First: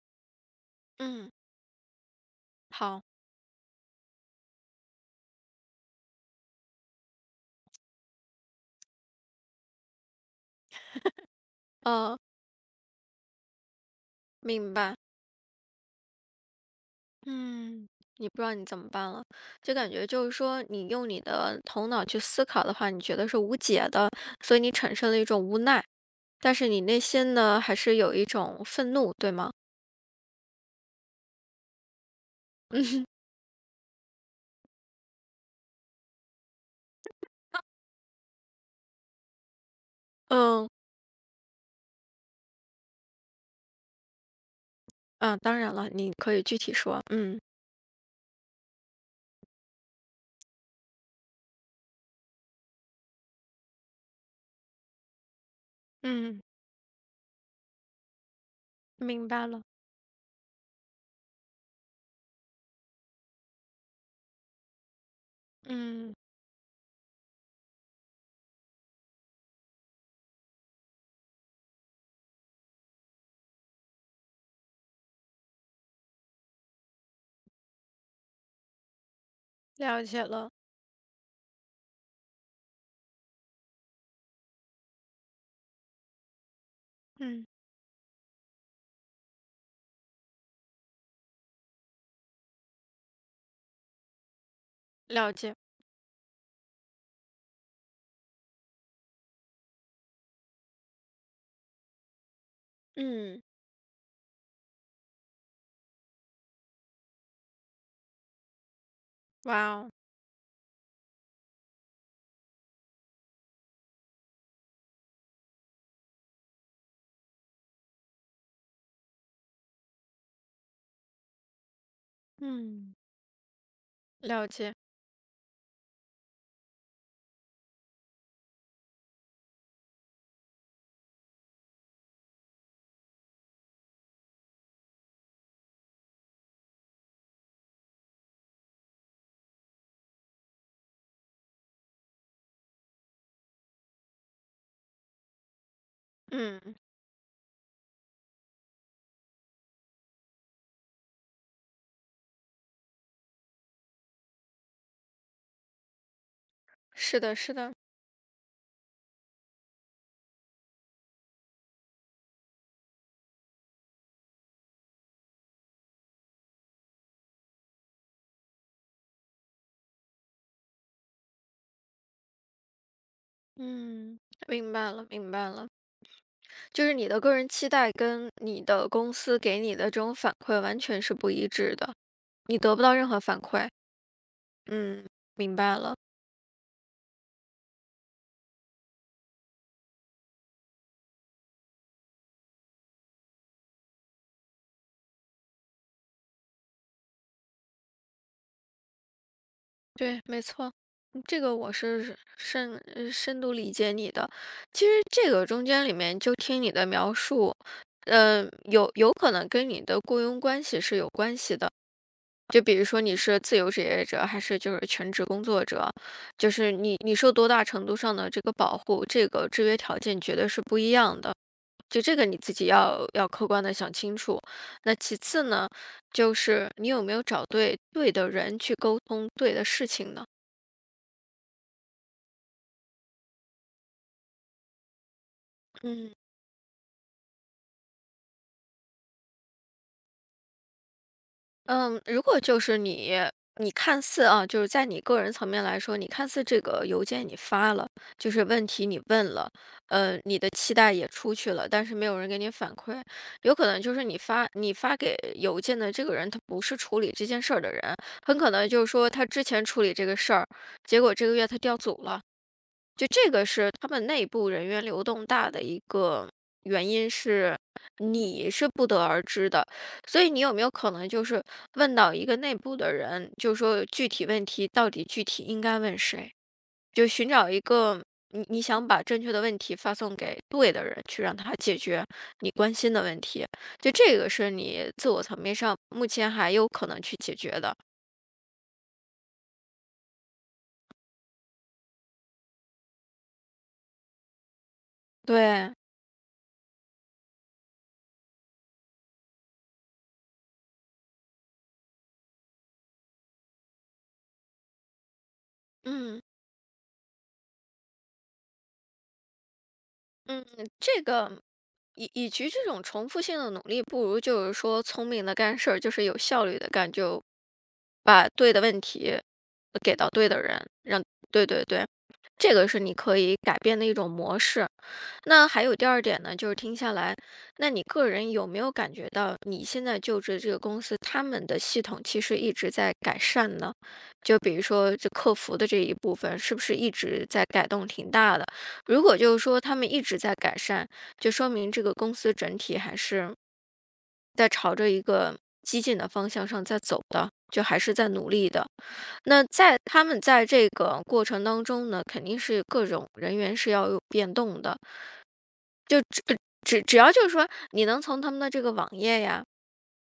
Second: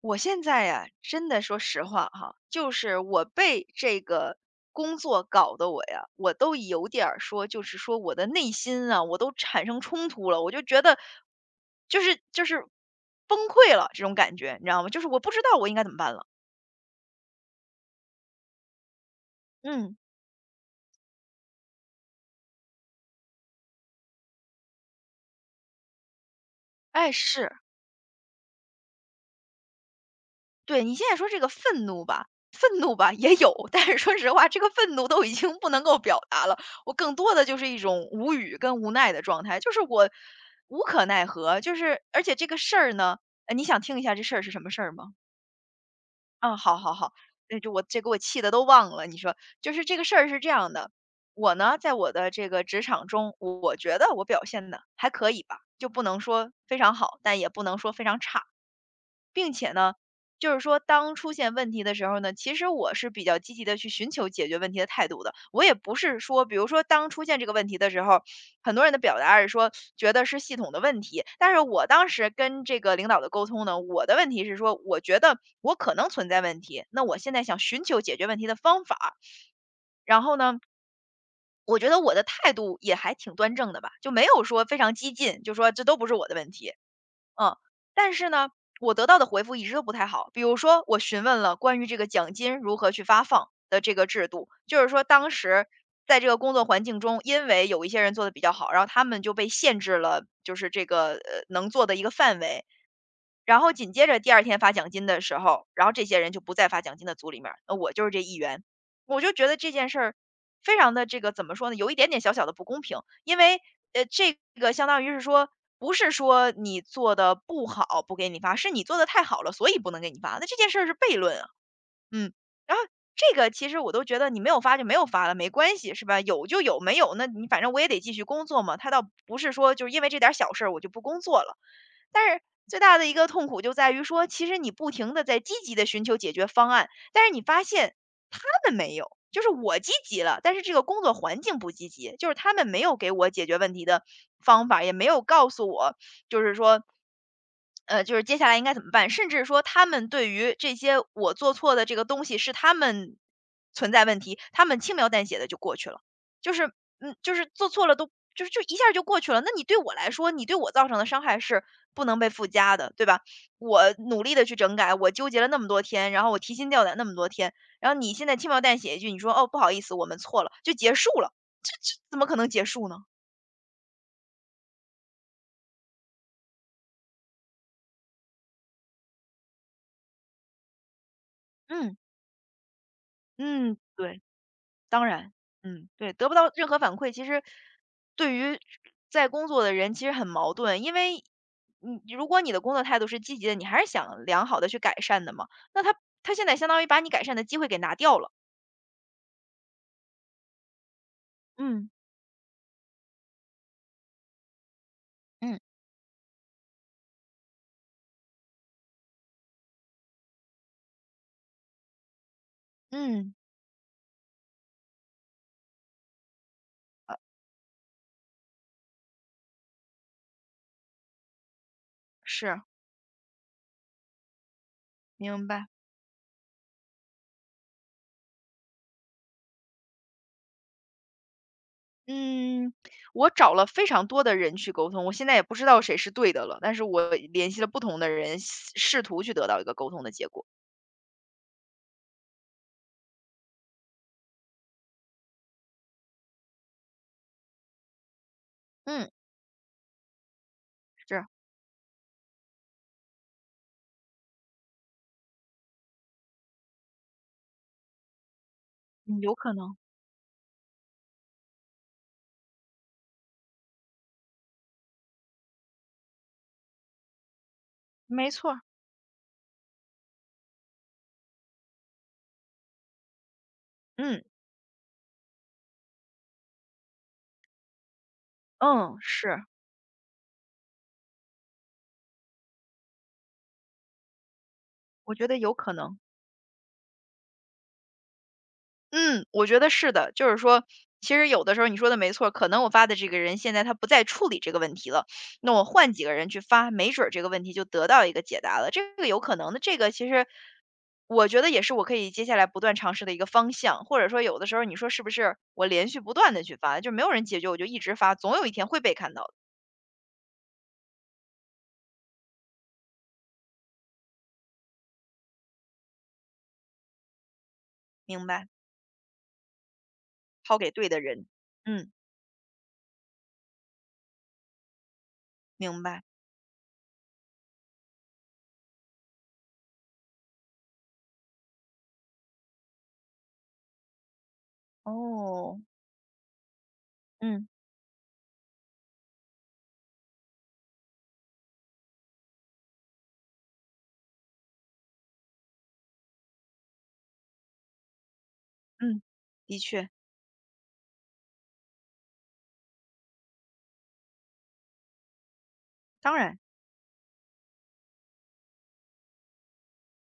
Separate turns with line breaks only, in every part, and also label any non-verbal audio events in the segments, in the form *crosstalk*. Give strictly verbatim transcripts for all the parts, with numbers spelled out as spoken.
我现在呀，真
嗯。
的说实话哈，就是
好。
我被这个工作搞得我呀，我都有点儿说，就是说我的内心啊，我都产生冲突了，我就觉得就
呃，
是就是崩溃了这种感觉，你知
明
道吗？
白。
就是我不知道我应该怎么办了。
嗯，你不知道你怎么办了，就感
嗯，
觉就是说，你用你的头脑去思考的话，你觉得是无解的，所以你产生了一种无奈，但是你内
哎，
心
是。
呢，还是有一种愤怒，对吗？
对，你现在说这个愤怒吧，愤怒吧也有，但是说实话，这个愤怒都已经不能够表达了，我更多的就是一种无语跟无奈的状态，就是我
嗯。
无可奈何，就是而且这个事儿呢，呃，你想听一下这事儿是什么事儿吗？
啊，当然了，你可以
啊，
具体
好好
说。
好，
嗯
那就我这给我气的都忘了，你说就是这个事儿是这样的，我呢在我的这个职场中，我觉得我表现的还可以吧，就不能
嗯，
说非常好，但也不能说非常差。
明白
并
了。
且呢，就是说当出现问题的时候呢，其实我是比较积极的去寻求解决问题的态度的。我也不
嗯，
是说比如说当出现这个问题的时候，很多人的表达是说觉得是系统的问题，但是我当时跟这个领导的沟通呢，我的问题是说，我觉得我可能存在问题，那我现在想寻求解决问题的方法。
了
然
解
后
了。
呢，我觉得我的态度也还挺端正的吧，就没有说非常激进，就说这都不是我的问题。
嗯，
嗯，但是呢，我得到的回复一直都不太好。比如说，我询问了关于这个奖金如何去发放的这个制度，就是说当
了解。
时在这个工作环境中，因为有一些人做的比较好，然后他们就被限制了，就是这个呃能做的一个范围。
嗯。
然后紧接着第二天发奖金的时候，然后这些人就不再发奖金的组里面儿那我就是这一员。我就觉得
哇
这件
哦。
事儿非常的这个怎么说呢，有一点点小小的不公平，因为呃，这个相当于是说，不是说你做的不好不给你发，是你做的太好了，所以不能给你发。那这件事儿是悖论啊，嗯。然后
嗯。
这个其实我都觉得你
了
没有
解。
发就没有发了，没关系是吧？有就有，没有那你反正我也得继续工作嘛。他倒不是说就是因为这点儿小事儿我就不工作了。但是最大的一个痛苦就在于说，其实你不停的在积极的寻求解决方案，但是你发现他们没有，就是我积极了，但是这个工作环境不积极，就是他们没有给我解决问题的方法，也没有告诉我，就是
嗯，
说，呃，就是接下来应该怎么办，甚至说他们对于这些我做错的这个东西是他们存在问题，他们轻描淡写的就过去了。就是，嗯，
是
就
的，
是
是
做
的。
错了都就是就一下就过去了。那你对我来说，你对我造成的伤害是不能被附加的，对吧？我努力的去整改，我纠结了那么多天，然后我提心吊胆那么多天，然后你现在轻描淡写一句，你说："哦，不好意思，我们错了。"就结束了，怎么可能结束呢？
嗯，明白了，明白了。就是你的个人期待跟你的公司给你的这种反馈完全是不一致的，
嗯，
你得不到任何反馈。
嗯，对。
嗯，
当然，
明白
嗯，
了。
对，得不到任何反馈，其实对于在工作的人其实很矛盾，因为你如果你的工作态度是积极的，你还是想良好的去改善的嘛，那他他现在相当于把你改善的机会给拿掉了。
对，没错，嗯，这个我
嗯
是深呃深度理解你的。其实这个
嗯
中间里面就听你的描述，嗯，有有可能跟你的雇佣关系是有关系的。就比如说你
嗯，
是自由职业者还是就是全职工作者，就是你你受多大程度上的这个保护，这个制约条件绝对是不一样的。就这个你自
是，
己要要客观的想清楚。那其
明
次
白。
呢，就是你有没有找对对的人去沟通对的事情呢？
嗯，我找了非常多的人去沟通，我现在也不知道谁是
嗯。
对的了，但是我联系了不同的人，试试图去得到一个沟通的结果。
嗯，如果就是你你看似啊，就是在你个人层面来说，你看似这个邮件你发了，就是问题你
嗯，
问了，呃，你的期待也
是，
出去了，但是没有人给你反馈，有可能就是你发你发给邮件的这个人，他不是处理这件事儿的人，很可能就是说
嗯
他
有
之
可
前
能，
处理这个事儿，结果这个月他调组了。就这个是他们内部人员流动大的一个原因是，
没错
你
儿。
是不得而知的。所以你有没有可能就是问到一个内部的人，就说具
嗯
体问题到底具体应该问谁？就寻找一个你你想
嗯，
把正确的
是。
问题发送给对的人，去让他解决你关心的问题。就这个是你自
我
我
觉得
层
有
面
可
上
能，
目前还有可能去解决的。
嗯，我觉得是的。就是说，其实有的时候你说的没错儿，可能我发的这个人现在他不再处理这个问题了，那我
对，
换几个人去发，没准儿这个问题就得到一个解答了，这个有可能的。这个其实我觉得也是我可以接下来不断尝试的一个方向，或者说有的时候你说是不是我连续不
嗯。
断的去发，就没有人解决，我就一直发，总有一天会被看到的。
嗯，这个以以及这种重复性的努力，不如就是说聪明的干事儿，就是有效率的干，就
明
把
白，
对的问题呃给到对的
抛
人，
给对的
让
人，
对对对，
嗯，
这个是你可以改变的一种模式。那还有
明
第二
白。
点呢，就是听下来，那你个人有没有感觉到你现在就职这个公司，他们的系统其实一直在改善呢？就比如说这客服
哦，
的这一部分，是不是一直在
嗯
改动挺大的？如果就是说他们一直在改善，就说明这个公司整体还是在朝着一个激进的方向上在走的，就还是在努力的。
嗯，
那
的
在
确，
他们在这个过程当中呢，肯定是各种人员是要有变动的。
当然，
只只要就是说，你能从他们的这个网页呀，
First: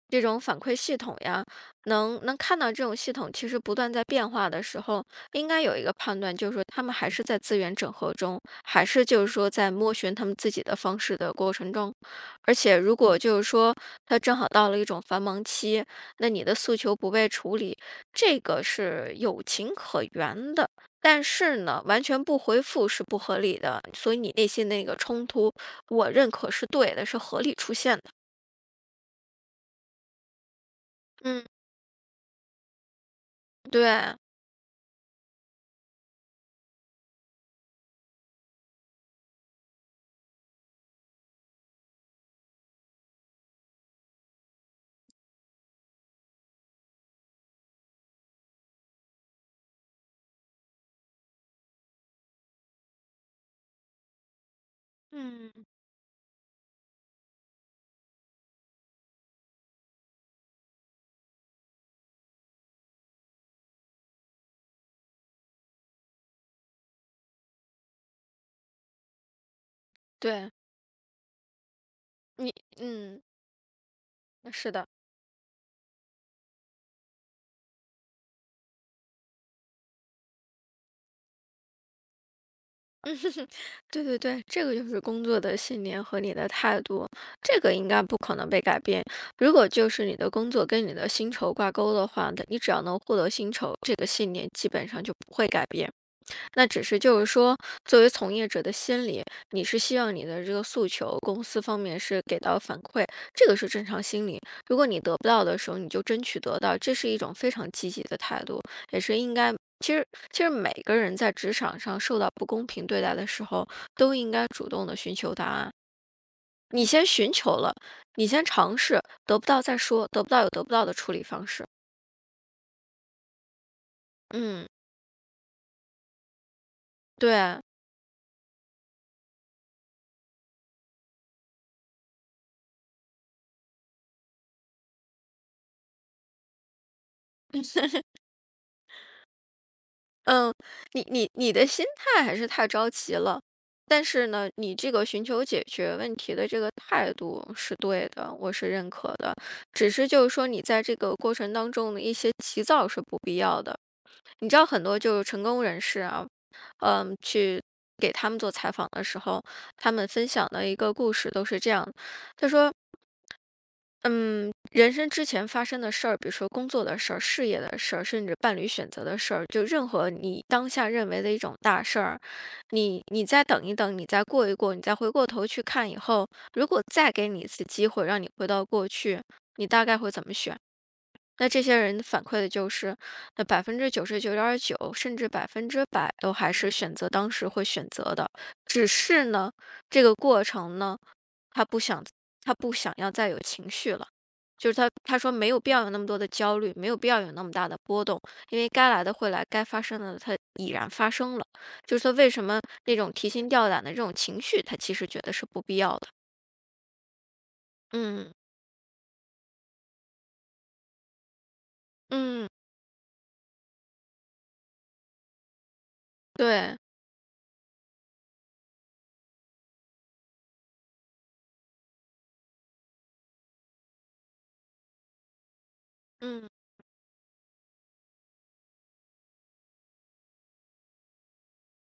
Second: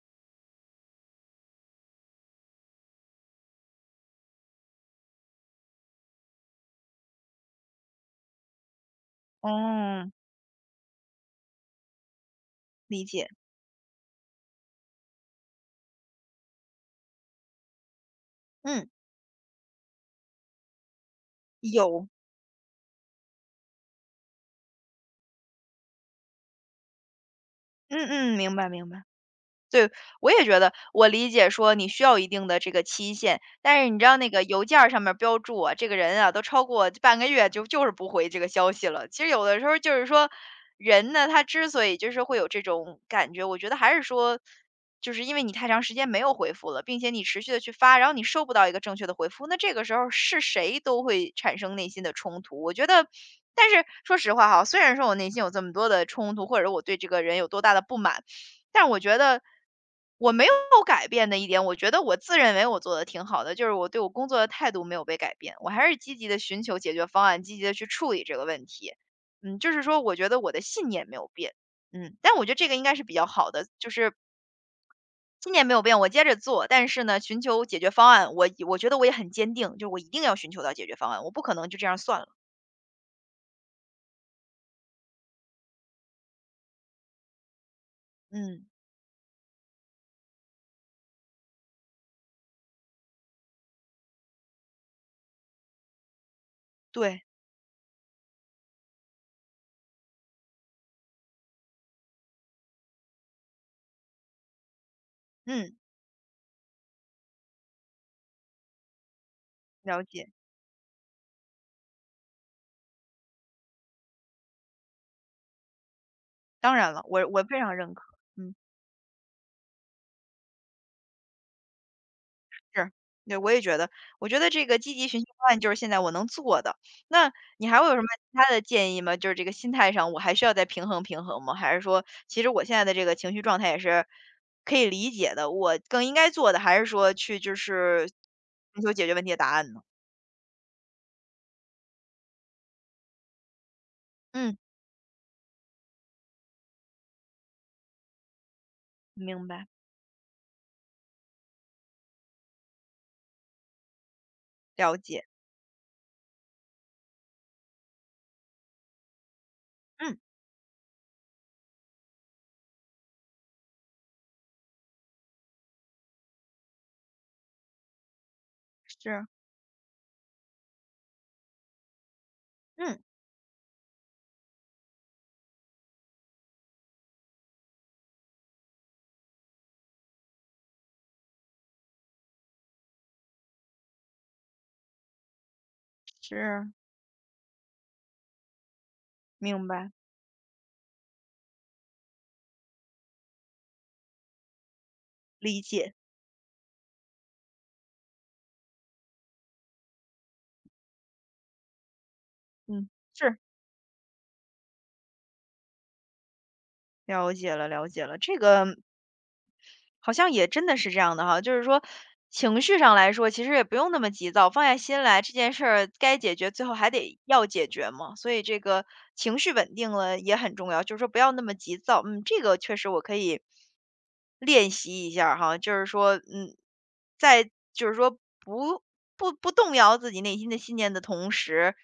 这种反馈系统呀，能能看到这种系统其实不断在变化的时候，应该有一个判断，就是说他们还是在资源整合中，还是就是说在摸
哦，
寻他们自己的方式的过程中。而且如
理
果
解。
就是说他正好到了一种繁忙期，那你的诉求不被处理，这个
嗯，
是有情可原的。但是呢，完
有，
全不回复是不合理的，所以你内心那个冲突，我认可是对的，是合理出现的。
嗯嗯，明白明白。对，我也觉得，我理
嗯，
解说你需要一定的这个期限，但是你知道
对。
那个邮件儿上面儿标注啊，这个人啊都超过半个月就就是不回这个消息了。其实有的时候就是说，人呢他之所以就是会有这种感觉，我觉得还是说，就是因为你太长时间没有回复了，并且你持续的去发，然后你收不到一个正确的回复，那这个时候是谁都会产生内心的冲突。我觉得。但是说实话哈，虽然说我内心有这
嗯。
么多的冲突，或者我对这个人有多大的不满，但我觉得我没有 *laughs* 改变的一点，我觉得我自认为我做的挺好的，就是我对我工作的态度没有被改变，我还是积极的寻求解决方案，积极的去处理这个问题。嗯，就是说我觉得我
对，
的信念没有变，嗯，但我觉得
你
这个应该是比
嗯，
较好的，就是
是的，
信念没有变，我接着做，但是呢，寻求解决方案，我我觉得我也很坚定，就是我一定要寻求到解决方案，我不可能就这样算了。
对对对，这个就是工作的信念和你的态度，这个应该不可能被
嗯，
改变。如果就是你的工作跟你的薪酬挂钩的话，你只要能获得薪酬，这个信念基本上就不会改变。那只是就
对，
是说，作为从业者的心理，你是希望你的这个诉求，公司方面是给到反馈，这个是正常心理。如果你得不到的时
嗯，
候，你就争取得到，这是一种非常积极的态度，也是应该。其
了
实，
解，
其实每个人在职场上受到不公平对待的时候，都应该主动的寻求答案。
当
你
然了，
先
我
寻
我
求
非
了，
常认可，
你先
嗯。
尝试，得不到再说，得不到有得不到的处理方式。
是，对，我也觉得，我觉得这
嗯，
个积极寻求方案就是现在我能做的。那
对。
你还会有什么其他的建议吗？就是这个心态上，我还需要再平衡平衡吗？还是说，其实我现在的这个情绪状态也是可以理解的，我更应该做的还是说去就是寻求解决问题的答案呢？
嗯，你你你的心态还是太着急了，但是呢，
嗯，
你这个寻求解决问题的这个态度是对的，我是认可的。
明白，
只是就是说，你在这个过程当中的一些急躁是不必要的。你知道很
了
多就
解，
是成功人士啊，嗯，去给他们做采访的时候，他们
嗯，
分享的一个故事都是这样的。他说嗯，人生之前发生的事儿，比如说工作的事儿、事业的事儿，甚至伴侣选择的
是，
事儿，就任何你当下认为的一种大事儿，
嗯，
你你再等一等，你再过一过，你再回过头去看以后，如果再给你一次机会，让你回到过去，你大概会怎么选？那这些人反馈的就是，那百分之九十九点九，甚至百分之百都还是
是，
选择当时会选择的，只是呢，
明白，
这个过程呢。他不想他不想要再有情绪了。就是他他说没有
理
必要有
解，
那么多的焦虑，没有必要有那么大的波动，因为该来的会来，该发生的它已然发生了。就是说为什么
嗯，
那种提
是，
心吊胆的这种情绪，他其实觉得是不必要的。
了解了，了解了，
嗯
这个好像也真的是这样的哈，就是说
嗯，
情绪上来说，其实也不用那么急躁，放下心来，这件事儿该解决，最后
对，
还得要解决嘛。所以这个情绪稳定了也很重要，就是说不要那么急躁。嗯，这个确实我可以练习一下儿哈，就是说，
嗯，
嗯，在就是说不不不动摇自己内心的信念的同时。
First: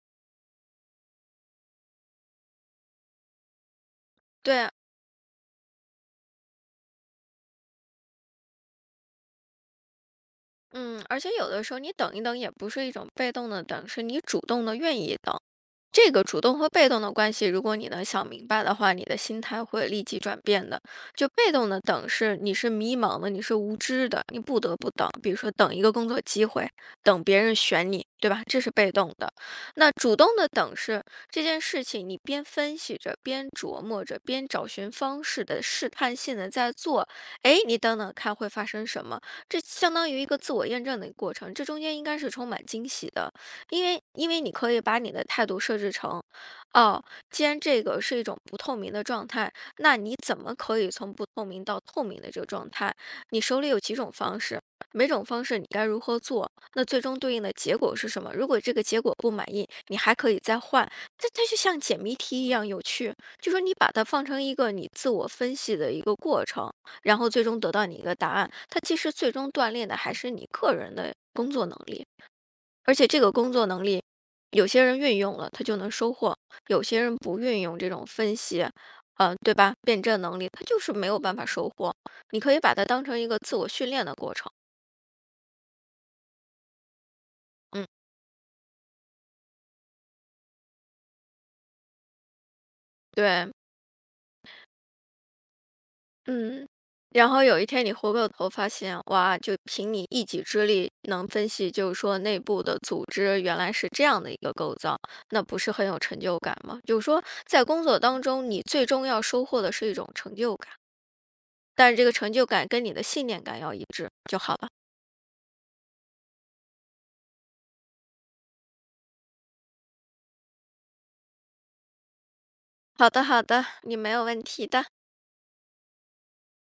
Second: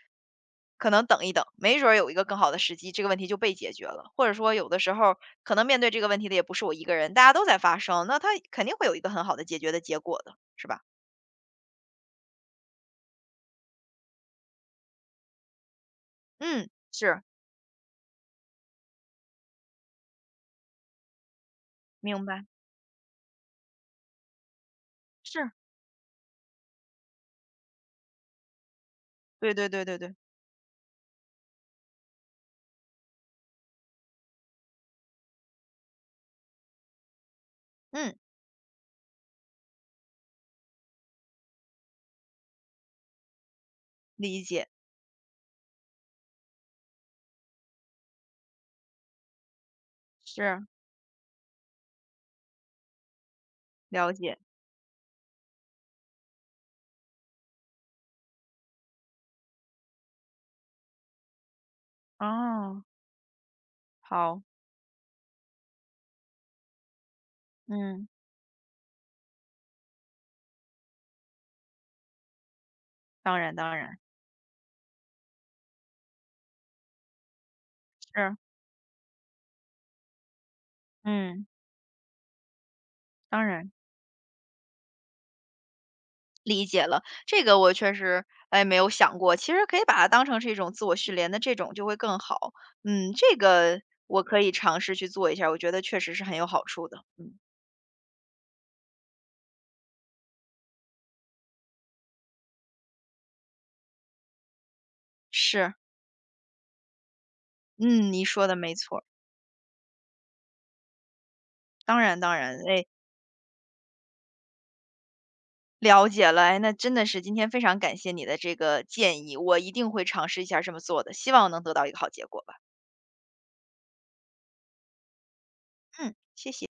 可能等一等，没准儿有一个更好的时机，这个问题就被解决了。或者说，有
对。
的时候可能面对这个问题的也不是我一个人，大家都在发生，那他肯定会有一个很好的解决的结果的，是吧？
嗯，而且有的时候你等一等也不是一种被动的等，是你主动的愿意等。这个主动
嗯，
和被动的
是，
关系，如果你能想明白的话，你的心态会立即转变的。就被动的等
明
是
白，
你是迷茫的，你是无知的，你不得不等。比如说
是，
等一个工作机会，等别人选你，对吧？这是被动的。
对对对
那
对对，
主动的等是这件事情，你边分析着，边琢磨着，边找寻方式的试探性的在做。哎，你等等
嗯，
看会发生什么？这相当于一个自我验证的过程，这中间应该是充满惊喜的。因为因为
理
你
解，
可以把你的态度设置成，哦，既然这个是一种不透明的状态，那你怎么
是，
可以从不透明到透明的这个状态？你手里有几
了
种
解，
方式，每种方式你该如何做？那最终对应的结果是什么？如果这个结果不满意，你还可以再换。这它就像解谜题一样有
哦，
趣，就说你把它放成
好，
一个你自我分析的一个过程，然后最终得到你一
嗯，
个答案。它其实最终锻炼的还是你个人的工作能力。而且这个
当
工
然
作
当
能
然，
力，有些人运用了，他就能收获；有些人不运用这种分
是，
析，呃，对吧？辩证能力，他就是没有办法
嗯，
收获。你可以把它当成一个
当
自我
然。
训练的过程。
理解了，这个我
嗯，
确实，哎，没有想过。其实可以把它当成是一种自我训练的这种就会更好。嗯，这
对，
个我可以尝试去做一下，我觉得确实是很有好
嗯。
处的。
然
嗯，
后有一天你回过头发现，哇，就凭你一己之力能分析，就是说内部的组织原来是这样的一个构造，那不是
是，
很有成就感吗？就是说，在工作
嗯，
当
你说
中，
的
你
没
最
错儿。
终要收获的是一种成就感。但是
当
这个
然，
成
当
就
然，
感
哎，
跟你的信念感要一致就好了。
了解了。哎，那真的是今天非常感谢你的这个建议，我一定会尝试一下这么做的，希望能得到一个好结果吧。
好的，好的，你没有问题的。
嗯，谢谢。